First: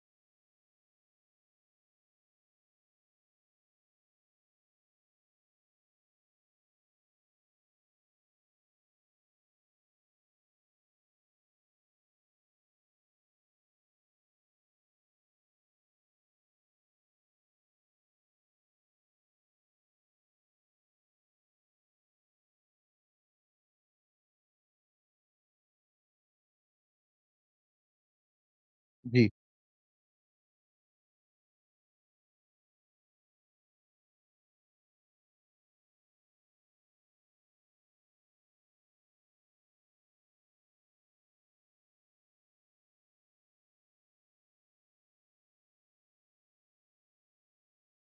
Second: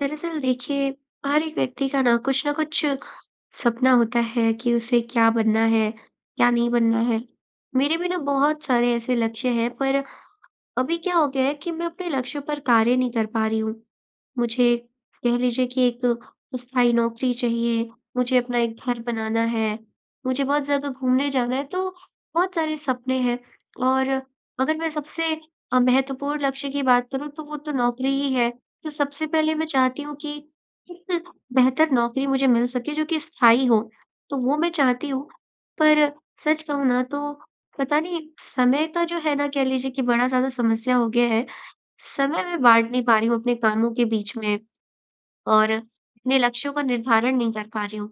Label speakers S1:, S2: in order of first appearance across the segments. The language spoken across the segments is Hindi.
S1: दरअसल देखिए, हर एक व्यक्ति का ना कुछ सपना होता है कि उसे क्या बनना है, क्या नहीं बनना है। मेरे भी ना बहुत सारे ऐसे लक्ष्य हैं पर अभी क्या हो गया है कि मैं अपने लक्ष्य पर कार्य नहीं कर पा रही हूँ। मुझे कह लीजिए कि एक स्थायी नौकरी चाहिए, मुझे अपना एक घर बनाना है, मुझे बहुत ज़्यादा घूमने जाना है, तो बहुत सारे सपने हैं। और अगर मैं सबसे महत्वपूर्ण लक्ष्य की बात करूँ तो वो तो नौकरी ही है। तो सबसे
S2: जी।
S1: पहले मैं चाहती हूँ कि एक बेहतर नौकरी मुझे मिल सके जो कि स्थायी हो, तो वो मैं चाहती हूँ। पर सच कहूँ ना तो पता नहीं समय का जो है ना, कह लीजिए कि बड़ा ज़्यादा समस्या हो गया है। समय मैं बाँट नहीं पा रही हूँ अपने कामों के बीच में और अपने लक्ष्यों का निर्धारण नहीं कर पा रही हूँ।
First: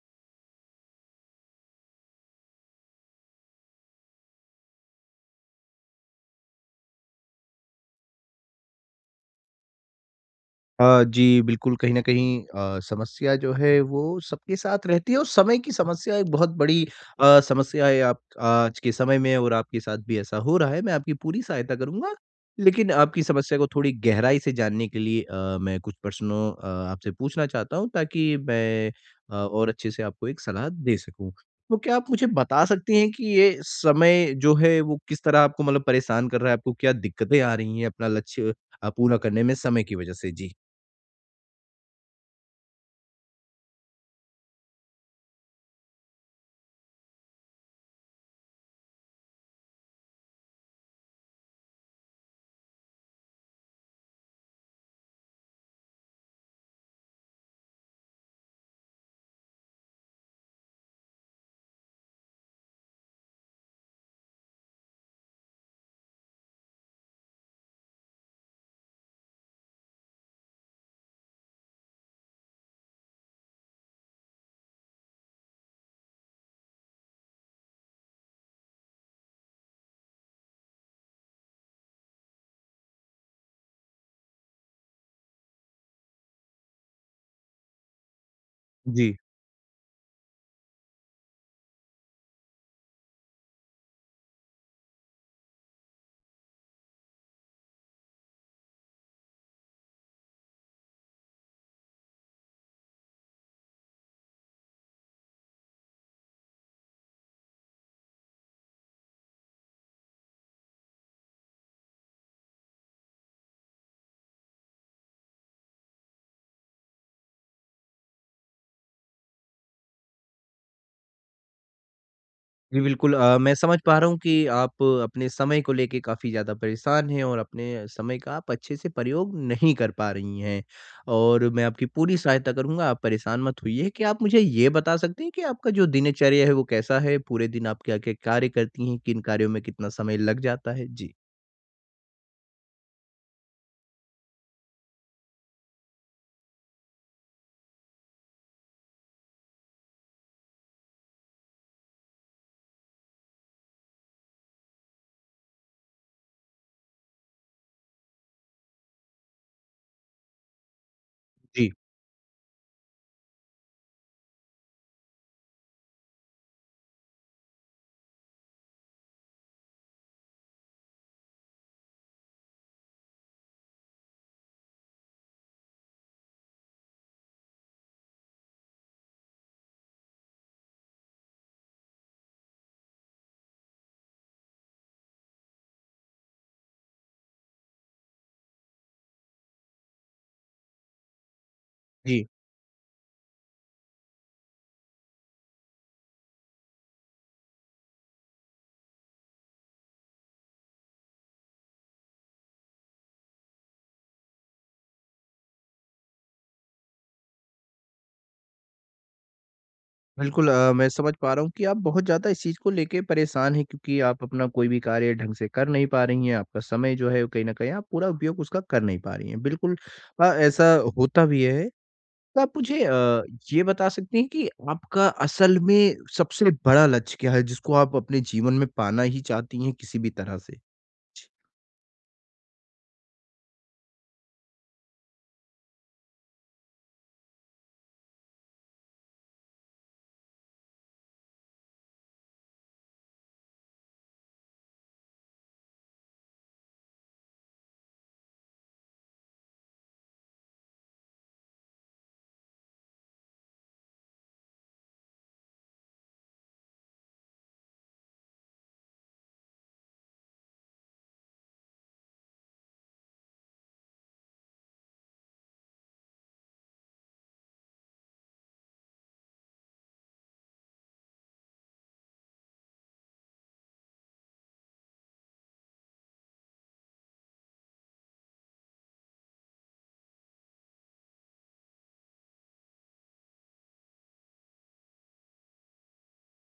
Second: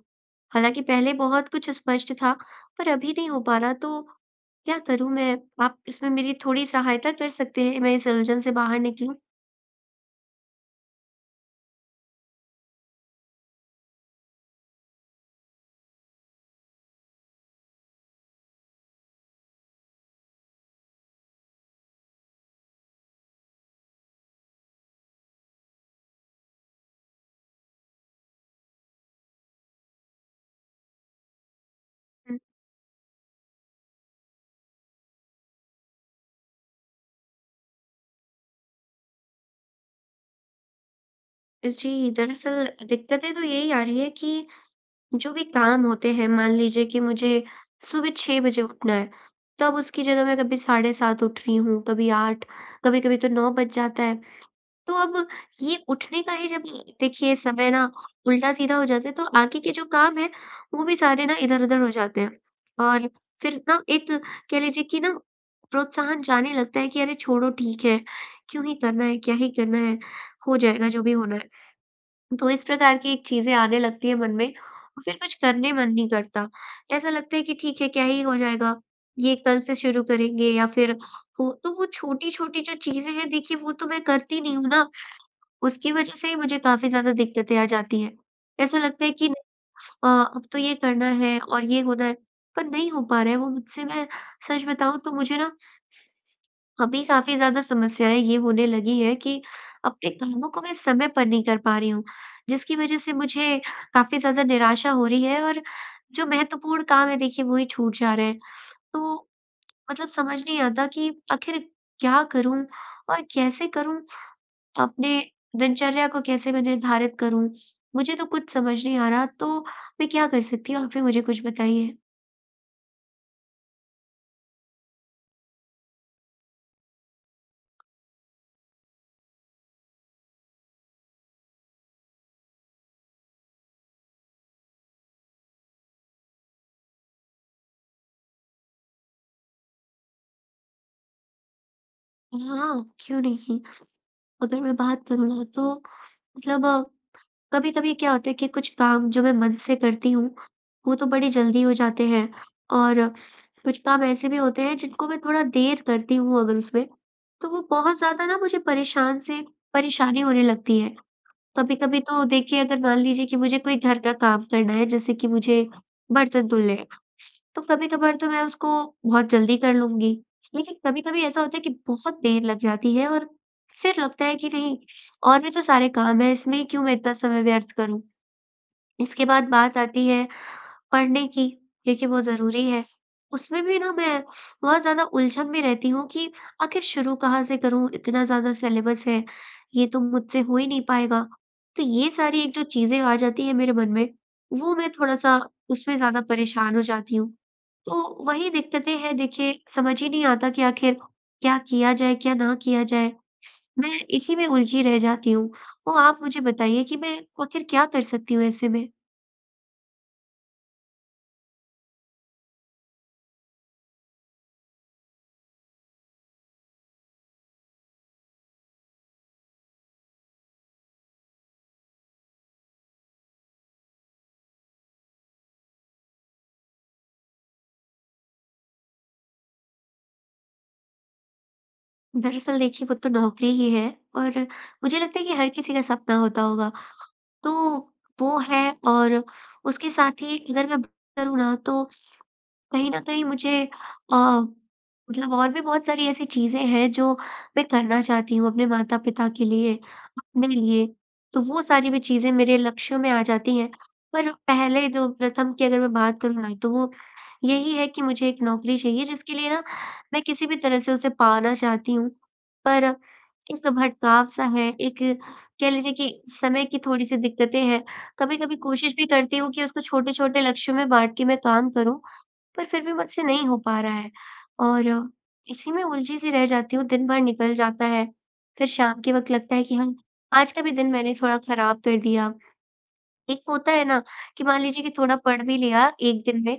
S1: हालाँकि पहले बहुत कुछ स्पष्ट था, पर अभी नहीं हो पा रहा, तो क्या करूँ मैं? आप इसमें मेरी थोड़ी सहायता कर सकते हैं, मैं इस उलझन से बाहर निकलूँ?
S2: जी, बिल्कुल, कहीं न कहीं समस्या जो है वो सबके साथ रहती है और समय की समस्या एक बहुत बड़ी समस्या है आप आज के समय में और आपके साथ भी ऐसा हो रहा है, मैं आपकी पूरी सहायता करूँगा। लेकिन आपकी समस्या को थोड़ी गहराई से जानने के लिए मैं कुछ प्रश्नों आपसे पूछना चाहता हूँ ताकि मैं और अच्छे से आपको एक सलाह दे सकूँ। तो क्या आप मुझे
S1: हुँ।
S2: बता सकती हैं कि ये समय जो है वो किस तरह आपको मतलब परेशान कर रहा है? आपको क्या दिक्कतें आ रही हैं अपना लक्ष्य पूरा करने में समय की वज़ह से? जी।
S1: जी, दरअसल दिक्कतें तो यही आ रही है कि जो भी काम होते हैं, मान लीजिए कि मुझे सुबह 6 बजे उठना है, तब उसकी जगह मैं कभी साढ़े 7 उठ रही हूँ, कभी 8, कभी-कभी तो 9 बज जाता है। तो अब ये उठने का ही जब, देखिए, समय ना उल्टा-सीधा हो जाता है, तो आगे के जो काम हैं, वो भी सारे ना इधर-उधर हो जाते हैं। और फिर ना एक, कह लीजिए कि ना, प्रोत्साहन जाने लगता है कि अरे छोड़ो ठीक है, क्यों ही करना है, क्या ही करना है, हो जाएगा जो भी होना है। तो इस प्रकार की एक चीज़ें आने लगती हैं मन में और फिर कुछ करने मन नहीं करता। ऐसा लगता है कि ठीक है, क्या ही हो जाएगा, ये कल से शुरू करेंगे या फिर वो, तो वो छोटी-छोटी जो चीज़ें हैं, देखिए, वो तो मैं करती नहीं हूँ ना, उसकी वज़ह से ही मुझे काफ़ी ज़्यादा दिक्कतें आ जाती हैं। ऐसा लगता
S2: जी।
S1: है कि अब तो ये करना है और ये होना है, पर नहीं हो पा रहा है वो मुझसे। मैं सच बताऊँ तो मुझे ना अभी काफ़ी ज़्यादा समस्याएँ ये होने लगी हैं कि अपने कामों को मैं समय पर नहीं कर पा रही हूँ, जिसकी वज़ह से मुझे काफ़ी ज़्यादा निराशा हो रही है और जो महत्वपूर्ण काम है, देखिए, वो ही छूट जा रहे हैं। तो मतलब समझ नहीं आता कि आखिर क्या करूँ और कैसे करूँ? अपने दिनचर्या को कैसे मैं निर्धारित करूँ? मुझे तो कुछ समझ नहीं आ रहा, तो मैं क्या कर सकती हूँ? आप ही मुझे कुछ बताइए।
S2: जी, बिल्कुल मैं समझ पा रहा हूँ कि आप अपने समय को लेके काफ़ी ज़्यादा परेशान हैं और अपने समय का आप अच्छे से प्रयोग नहीं कर पा रही हैं। और मैं आपकी पूरी सहायता करूँगा, आप परेशान मत होइए। क्या आप मुझे ये बता सकती हैं कि आपका जो दिनचर्या है वो कैसा है? पूरे दिन आप क्या-क्या कार्य करती हैं? किन कार्यों में कितना समय लग जाता है? जी।
S1: हाँ, क्यों नहीं? अगर मैं बात करूँ ना, तो मतलब, कभी-कभी क्या होता है कि कुछ काम जो मैं मन से करती हूँ, वो तो बड़ी जल्दी हो जाते हैं और कुछ काम ऐसे भी होते हैं जिनको मैं थोड़ा देर करती हूँ अगर उसमें, तो वो बहुत ज़्यादा ना मुझे परेशानी होने लगती है।
S2: जी,
S1: कभी-कभी तो, देखिए, अगर मान लीजिए कि मुझे कोई घर का काम करना है, जैसे कि मुझे बर्तन धुलने हैं, तो कभी-कभार तो मैं उसको बहुत जल्दी कर लूँगी। लेकिन कभी-कभी ऐसा होता है कि बहुत देर लग जाती है और फिर लगता है कि नहीं, और भी तो सारे काम हैं, इसमें क्यों मैं इतना समय व्यर्थ करूँ। इसके बाद बात आती है पढ़ने की, क्योंकि वो ज़रूरी है। उसमें भी ना मैं बहुत ज़्यादा उलझन में रहती हूँ कि आखिर शुरू कहाँ से करूँ? इतना ज़्यादा सिलेबस है, ये तो मुझसे हो ही नहीं पाएगा। तो ये
S2: जी।
S1: सारी एक जो चीज़ें आ जाती हैं मेरे मन में, वो मैं थोड़ा-सा उसमें ज़्यादा परेशान हो जाती हूँ। तो वही दिक्कतें हैं, देखिए, समझ ही नहीं आता कि आखिर क्या किया जाए, क्या ना किया जाए? मैं इसी में उलझी रह जाती हूँ। तो आप मुझे बताइए कि मैं आखिर क्या कर सकती हूँ ऐसे में?
S2: बिल्कुल मैं समझ पा रहा हूँ कि आप बहुत ज़्यादा इस चीज़ को लेके परेशान हैं क्योंकि आप अपना कोई भी कार्य ढंग से कर नहीं पा रही हैं। आपका समय जो है वो कहीं न कहीं आप पूरा उपयोग उसका कर नहीं पा रही हैं। बिल्कुल ऐसा होता भी है। तो आप मुझे ये बता सकती हैं कि आपका असल में सबसे बड़ा लक्ष्य क्या है जिसको आप अपने जीवन में पाना ही चाहती हैं किसी भी तरह से?
S1: दरअसल, देखिए, वो तो नौकरी ही है और मुझे लगता है कि हर किसी का सपना होता होगा, तो वो है। और उसके साथ ही अगर मैं बात करूँ ना, तो कहीं न कहीं मुझे अ, मतलब, और भी बहुत सारी ऐसी चीज़ें हैं जो मैं करना चाहती हूँ अपने माता-पिता के लिए, अपने लिए, तो वो सारी भी चीज़ें मेरे लक्ष्यों में आ जाती हैं। पर पहले जो प्रथम की अगर मैं बात करूँ ना, तो वो यही है कि मुझे एक नौकरी चाहिए, जिसके लिए ना मैं किसी भी तरह से उसे पाना चाहती हूँ। पर एक भटकाव-सा है, एक, कह लीजिए कि, समय की थोड़ी-सी दिक्कतें हैं। कभी-कभी कोशिश भी करती हूँ कि उसको छोटे-छोटे लक्ष्यों में बाँट के मैं काम करूँ, पर फिर भी मुझसे नहीं हो पा रहा है और इसी में उलझी सी रह जाती हूँ, दिन भर निकल जाता है। फिर शाम के वक़्त लगता है कि हाँ, आज का भी दिन मैंने थोड़ा खराब कर दिया। एक होता है ना कि, मान लीजिए कि, थोड़ा पढ़ भी लिया एक दिन में,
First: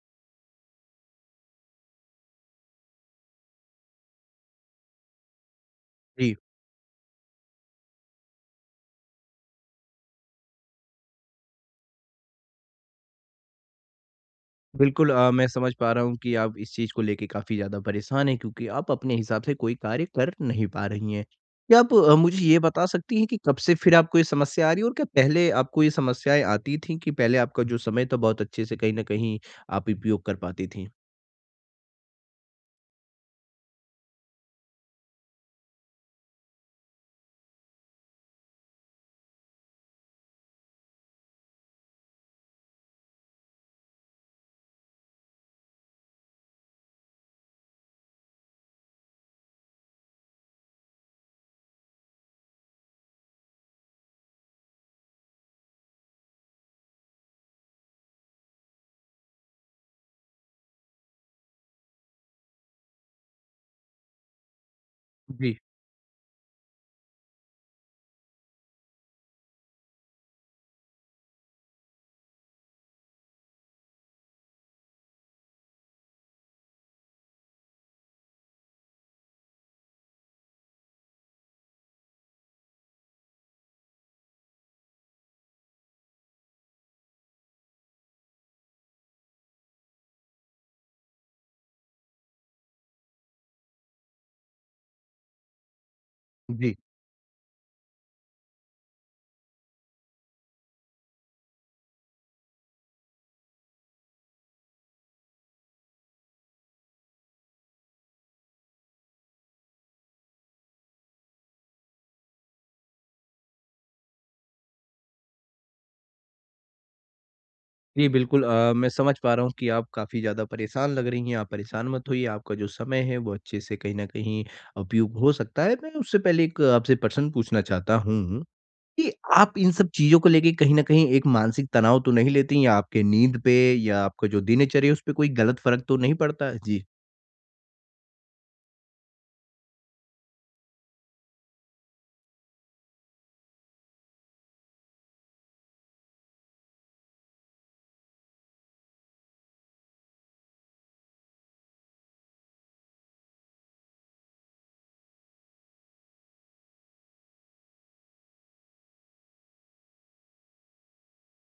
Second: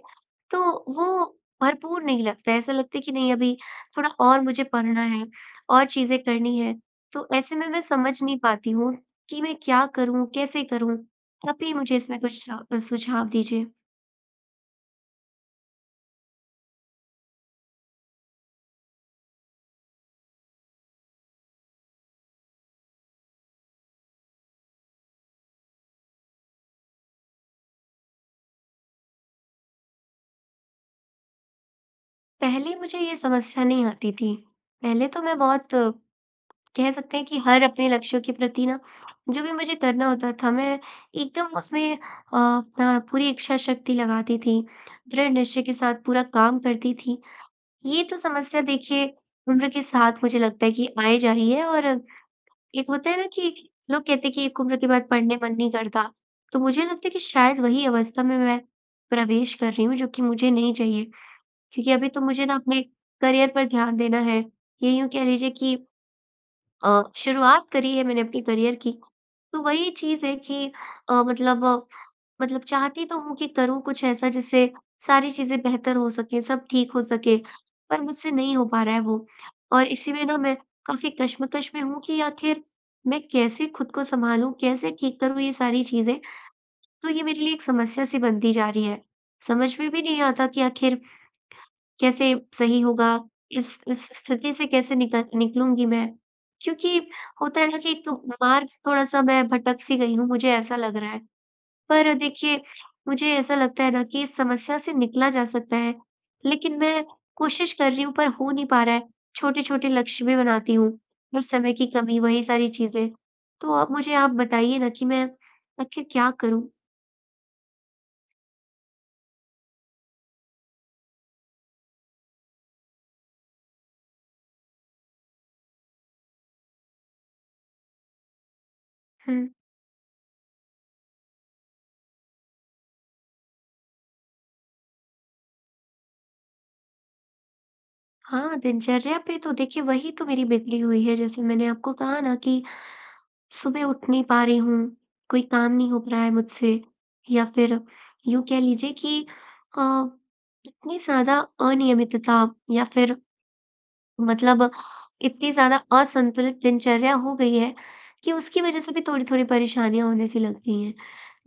S1: तो वो भरपूर नहीं लगता है, ऐसा लगता है कि नहीं, अभी थोड़ा और मुझे पढ़ना है, और चीज़ें
S2: जी।
S1: करनी है। तो ऐसे में मैं समझ नहीं पाती हूँ कि मैं क्या करूँ, कैसे करूँ? आप ही मुझे इसमें कुछ सा सुझाव दीजिए।
S2: बिल्कुल मैं समझ पा रहा हूँ कि आप इस चीज़ को लेके काफ़ी ज़्यादा परेशान हैं क्योंकि आप अपने हिसाब से कोई कार्य कर नहीं पा रही हैं। क्या आप मुझे ये बता सकती हैं कि कब से फिर आपको ये समस्या आ रही है और क्या पहले आपको ये समस्याएँ आती थीं कि पहले आपका जो समय था बहुत अच्छे से कहीं न कहीं आप उपयोग कर पाती थीं?
S1: पहले मुझे ये समस्या नहीं आती थी। पहले तो मैं बहुत कह सकते हैं कि हर अपने लक्ष्यों के प्रति ना, जो भी मुझे करना होता था, मैं एकदम उसमें अपना पूरी इच्छा शक्ति लगाती थी। दृढ़ निश्चय के साथ पूरा काम करती थी। ये तो समस्या, देखिए, उम्र के साथ मुझे लगता है कि आए जा रही है और एक होता है ना कि लोग कहते हैं कि एक उम्र के बाद पढ़ने मन नहीं करता। तो मुझे लगता है कि शायद वही अवस्था में मैं प्रवेश कर रही हूँ, जो कि मुझे नहीं चाहिए। क्योंकि अभी तो मुझे ना अपने करियर पर ध्यान देना है। ये यूँ कह लीजिए
S2: जी,
S1: कि शुरुआत करी है मैंने अपने करियर की, तो वही चीज़ है कि अ, मतलब मतलब चाहती तो हूँ कि करूँ कुछ ऐसा जिससे सारी चीज़ें बेहतर हो सकें, सब ठीक हो सके, पर मुझसे नहीं हो पा रहा है वो। और इसी में ना मैं काफ़ी कशमकश में हूँ कि आखिर मैं कैसे खुद को सँभालूँ, कैसे ठीक करूँ ये सारी चीज़ें? तो ये मेरे लिए एक समस्या सी बनती जा रही है। समझ में भी नहीं आता कि आखिर कैसे सही होगा? इस स्थिति से कैसे निकलूँगी मैं?
S2: जी।
S1: क्योंकि होता है ना कि एक मार्ग थोड़ा-सा मैं भटक-सी गई हूँ, मुझे ऐसा लग रहा है। पर देखिए, मुझे ऐसा लगता है ना कि इस समस्या से निकला जा सकता है, लेकिन मैं कोशिश कर रही हूँ पर हो नहीं पा रहा है। छोटे-छोटे लक्ष्य भी बनाती हूँ, पर समय की कमी, वही सारी चीज़ें। तो अब मुझे आप बताइए ना कि मैं आखिर क्या करूँ?
S2: जी, बिल्कुल मैं समझ पा रहा हूँ कि आप काफ़ी ज़्यादा परेशान लग रही हैं। आप परेशान मत होइए, आपका जो समय है वो अच्छे से कहीं न कहीं उपयोग हो सकता है। मैं उससे पहले एक आपसे प्रश्न पूछना चाहता हूँ। कि
S1: हुँ।
S2: आप इन सब चीज़ों को लेके कहीं न कहीं एक मानसिक तनाव तो नहीं लेती हैं? या आपके नींद पे या आपका जो दिनचर्या है, उस पे कोई गलत फ़र्क तो नहीं पड़ता? जी।
S1: हाँ, दिनचर्या पे तो, देखिए, वही तो मेरी बिगड़ी हुई है, जैसे मैंने आपको कहा ना कि सुबह उठ नहीं पा रही हूँ, कोई काम नहीं हो रहा है मुझसे, या फिर यूँ कह लीजिए कि अ, इतनी ज़्यादा अनियमितता, या फिर मतलब इतनी ज़्यादा असंतुलित दिनचर्या हो गई है कि उसकी वजह से भी थोड़ी-थोड़ी परेशानियाँ होने सी लग गई हैं,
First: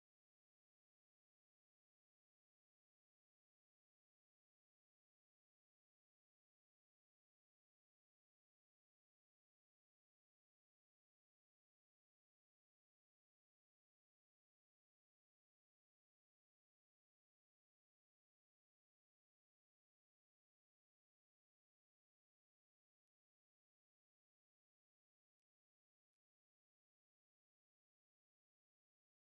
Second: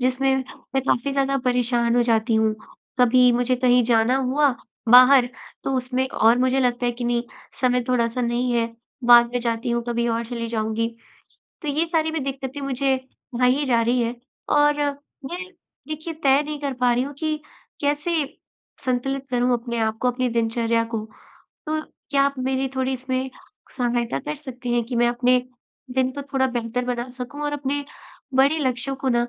S1: जिसमें मैं काफ़ी ज़्यादा परेशान हो जाती हूँ। कभी मुझे कहीं जाना हुआ बाहर, तो उसमें और मुझे लगता है कि नहीं, समय थोड़ा-सा नहीं है, बाद में जाती हूँ, कभी और चली जाऊँगी। तो ये सारी भी दिक्कतें मुझे ढाई जा रही हैं और मैं, देखिए, तय नहीं कर पा रही हूँ कि कैसे संतुलित करूँ अपने आप को, अपनी दिनचर्या को। तो क्या आप मेरी थोड़ी इसमें सहायता कर सकते हैं कि मैं अपने दिन को थोड़ा बेहतर बना सकूं और अपने बड़े लक्ष्यों को ना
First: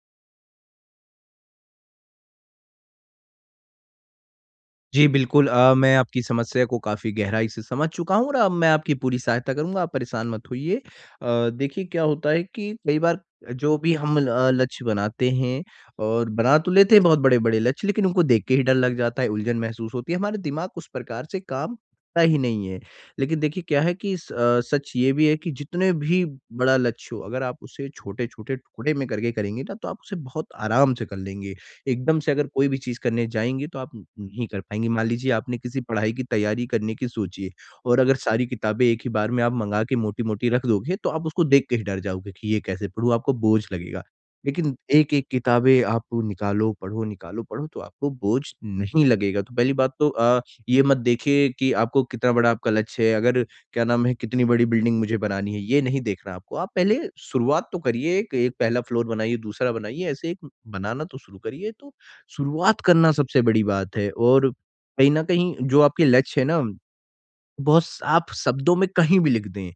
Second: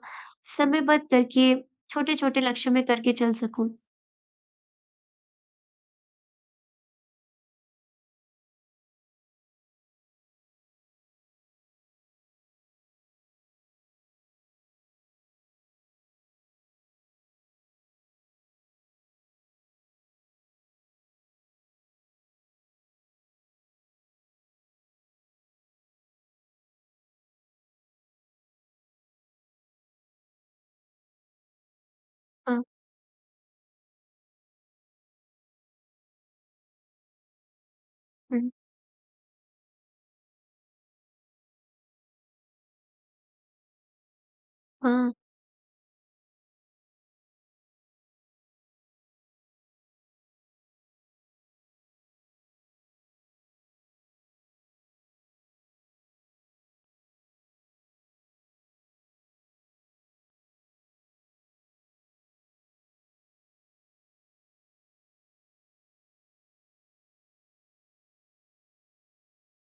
S1: समयबद्ध करके छोटे-छोटे लक्ष्यों में करके चल सकूं?
S2: जी, बिल्कुल मैं आपकी समस्या को काफ़ी गहराई से समझ चुका हूँ और अब मैं आपकी पूरी सहायता करूँगा, आप परेशान मत होइए। देखिए क्या होता है कि कई बार जो भी हम लक्ष्य बनाते हैं और बना तो लेते हैं बहुत बड़े-बड़े लक्ष्य, लेकिन उनको देख के ही डर लग जाता है, उलझन महसूस होती है, हमारा दिमाग उस प्रकार से काम करता ही नहीं है। लेकिन देखिए क्या है कि सच ये भी है कि जितने भी बड़ा लक्ष्य हो, अगर आप उसे छोटे-छोटे टुकड़े में करके करेंगे ना, तो आप उसे बहुत आराम से कर लेंगे। एकदम से अगर
S1: हाँ।
S2: कोई भी चीज़ करने जाएँगे तो आप नहीं कर पाएँगे। मान लीजिए आपने किसी पढ़ाई की तैयारी करने की सोची है और अगर सारी
S1: हुँ।
S2: किताबें एक ही बार में आप मँगा के मोटी-मोटी रख दोगे तो आप उसको देख के ही डर जाओगे कि ये कैसे पढूँ, आपको बोझ लगेगा। लेकिन
S1: हाँ।
S2: एक-एक किताबें आप निकालो, पढ़ो तो आपको बोझ नहीं लगेगा। तो पहली बात तो ये मत देखिए कि आपको कितना बड़ा आपका लक्ष्य है। अगर क्या नाम है, कितनी बड़ी बिल्डिंग मुझे बनानी है, ये नहीं देखना आपको। आप पहले शुरुआत तो करिए, एक एक पहला फ्लोर बनाइए, दूसरा बनाइए, ऐसे एक बनाना तो शुरू करिए। तो शुरुआत करना सबसे बड़ी बात है और कहीं न कहीं जो आपके लक्ष्य है ना बहुत स आप शब्दों में कहीं भी लिख दें।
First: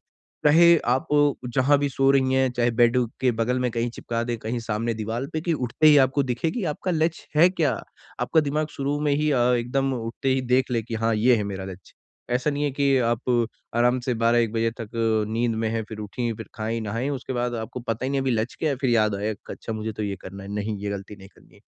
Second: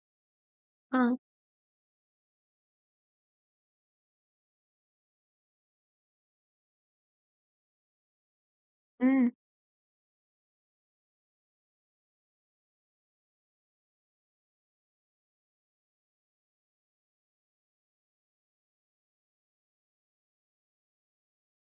S2: चाहे आप
S1: हाँ।
S2: जहाँ भी सो रही हैं, चाहे बेड के बगल में कहीं चिपका दें, कहीं सामने दीवाल पे कि उठते ही आपको दिखे कि आपका लक्ष्य है क्या? आपका दिमाग शुरू में ही
S1: हुँ।
S2: एकदम उठते ही देख ले कि हाँ, ये है मेरा लक्ष्य। ऐसा नहीं है कि आप आराम से 12-1 बजे तक नींद में हैं, फिर उठी, फिर खाई, नहाई, उसके बाद आपको पता ही नहीं अभी लक्ष्य क्या है, फिर याद आया, "अच्छा मुझे तो ये करना है, नहीं ये गलती नहीं करनी है।"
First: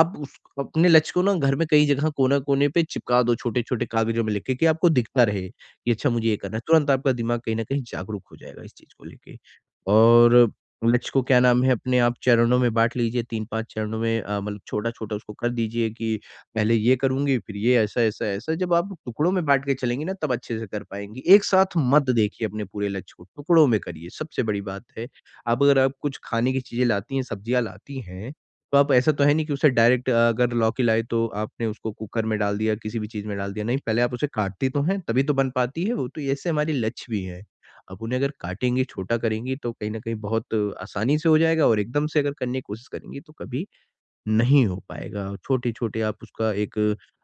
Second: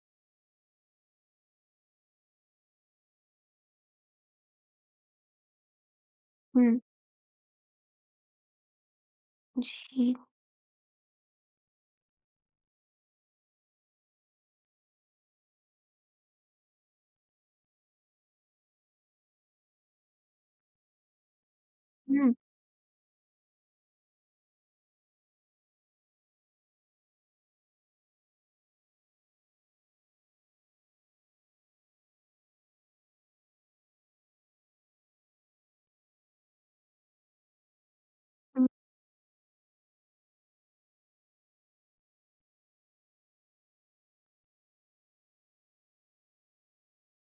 S2: आप उस अपने लक्ष्य को ना घर में कई जगह कोना-कोने पे चिपका दो छोटे-छोटे कागज़ों में लिख के कि आपको दिखता रहे, कि अच्छा मुझे ये करना है।
S1: हुँ।
S2: तुरंत आपका दिमाग कहीं न कहीं जागरूक हो जाएगा इस चीज़ को लेके।
S1: जी।
S2: और लक्ष्य को क्या नाम है अपने आप चरणों में बाँट लीजिए 3-5 चरणों में मतलब छोटा-छोटा उसको कर दीजिए कि पहले ये करूँगी, फिर ये ऐसा, ऐसा, ऐसा। जब आप टुकड़ों में बाँट के चलेंगी ना तब अच्छे से कर पाएँगी। एक साथ मत
S1: हुँ।
S2: देखिए अपने पूरे लक्ष्य को, टुकड़ों में करिए सबसे बड़ी बात है। आप अगर आप कुछ खाने की चीज़ें लाती हैं, सब्जियाँ लाती हैं तो आप ऐसा तो है नहीं कि उसे डायरेक्ट अगर लौकी लाए तो आपने उसको कुकर में डाल दिया, किसी भी चीज़ में डाल दिया, नहीं पहले आप उसे काटती तो हैं, तभी तो बन पाती है वो, तो ऐसे हमारी लच भी है। अब उन्हें अगर
S1: हुँ।
S2: काटेंगी, छोटा करेंगी तो कहीं न कहीं बहुत आसानी से हो जाएगा और एकदम से अगर करने की कोशिश करेंगी तो कभी नहीं हो पाएगा। छोटे-छोटे आप उसका एक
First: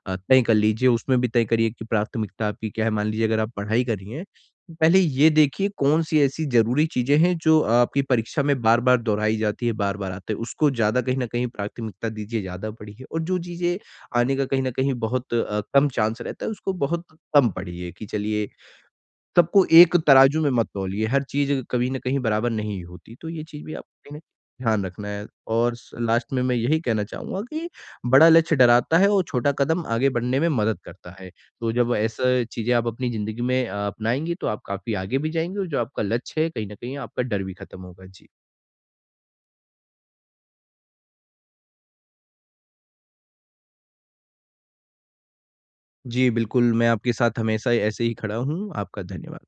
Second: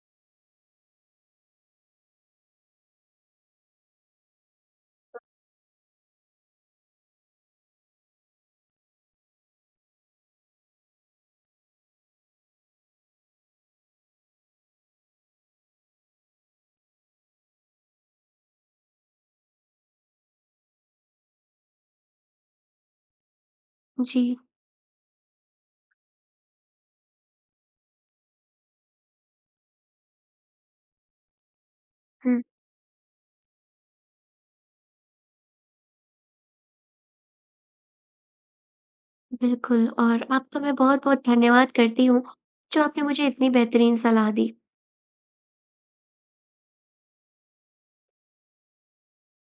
S2: तय कर लीजिए, उसमें भी तय करिए कि प्राथमिकता आपकी क्या है। मान लीजिए अगर आप पढ़ाई कर रही हैं, तो पहले ये देखिए कौन-सी ऐसी ज़रूरी चीज़ें हैं जो आपकी परीक्षा में बार-बार दोहराई जाती है, बार-बार आते हैं। उसको ज़्यादा कहीं न कहीं प्राथमिकता दीजिए, ज़्यादा पढ़िए और जो चीज़ें आने का कहीं न कहीं बहुत कम चांस रहता है उसको बहुत कम पढ़िए कि चलिए सबको एक तराजू में मत तौलिए, हर चीज़ कभी न कहीं बराबर नहीं होती, तो ये चीज़ भी आपको कहीं न
S1: जी।
S2: कहीं ध्यान रखना है। और स लास्ट में मैं यही कहना चाहूँगा कि बड़ा लक्ष्य डराता है और छोटा कदम आगे बढ़ने में मदद करता है। तो जब ऐसा
S1: हुँ।
S2: चीज़ें आप अपनी ज़िंदगी में अपनाएँगी तो आप काफ़ी आगे भी जाएँगे और जो आपका लक्ष्य है, कहीं न कहीं आपका डर भी खत्म होगा। जी।
S1: बिल्कुल। और आपका मैं बहुत-बहुत धन्यवाद करती हूँ, जो आपने मुझे इतनी बेहतरीन सलाह दी।
S2: जी, बिल्कुल, मैं आपके साथ हमेशा ऐसे ही खड़ा हूँ। आपका धन्यवाद।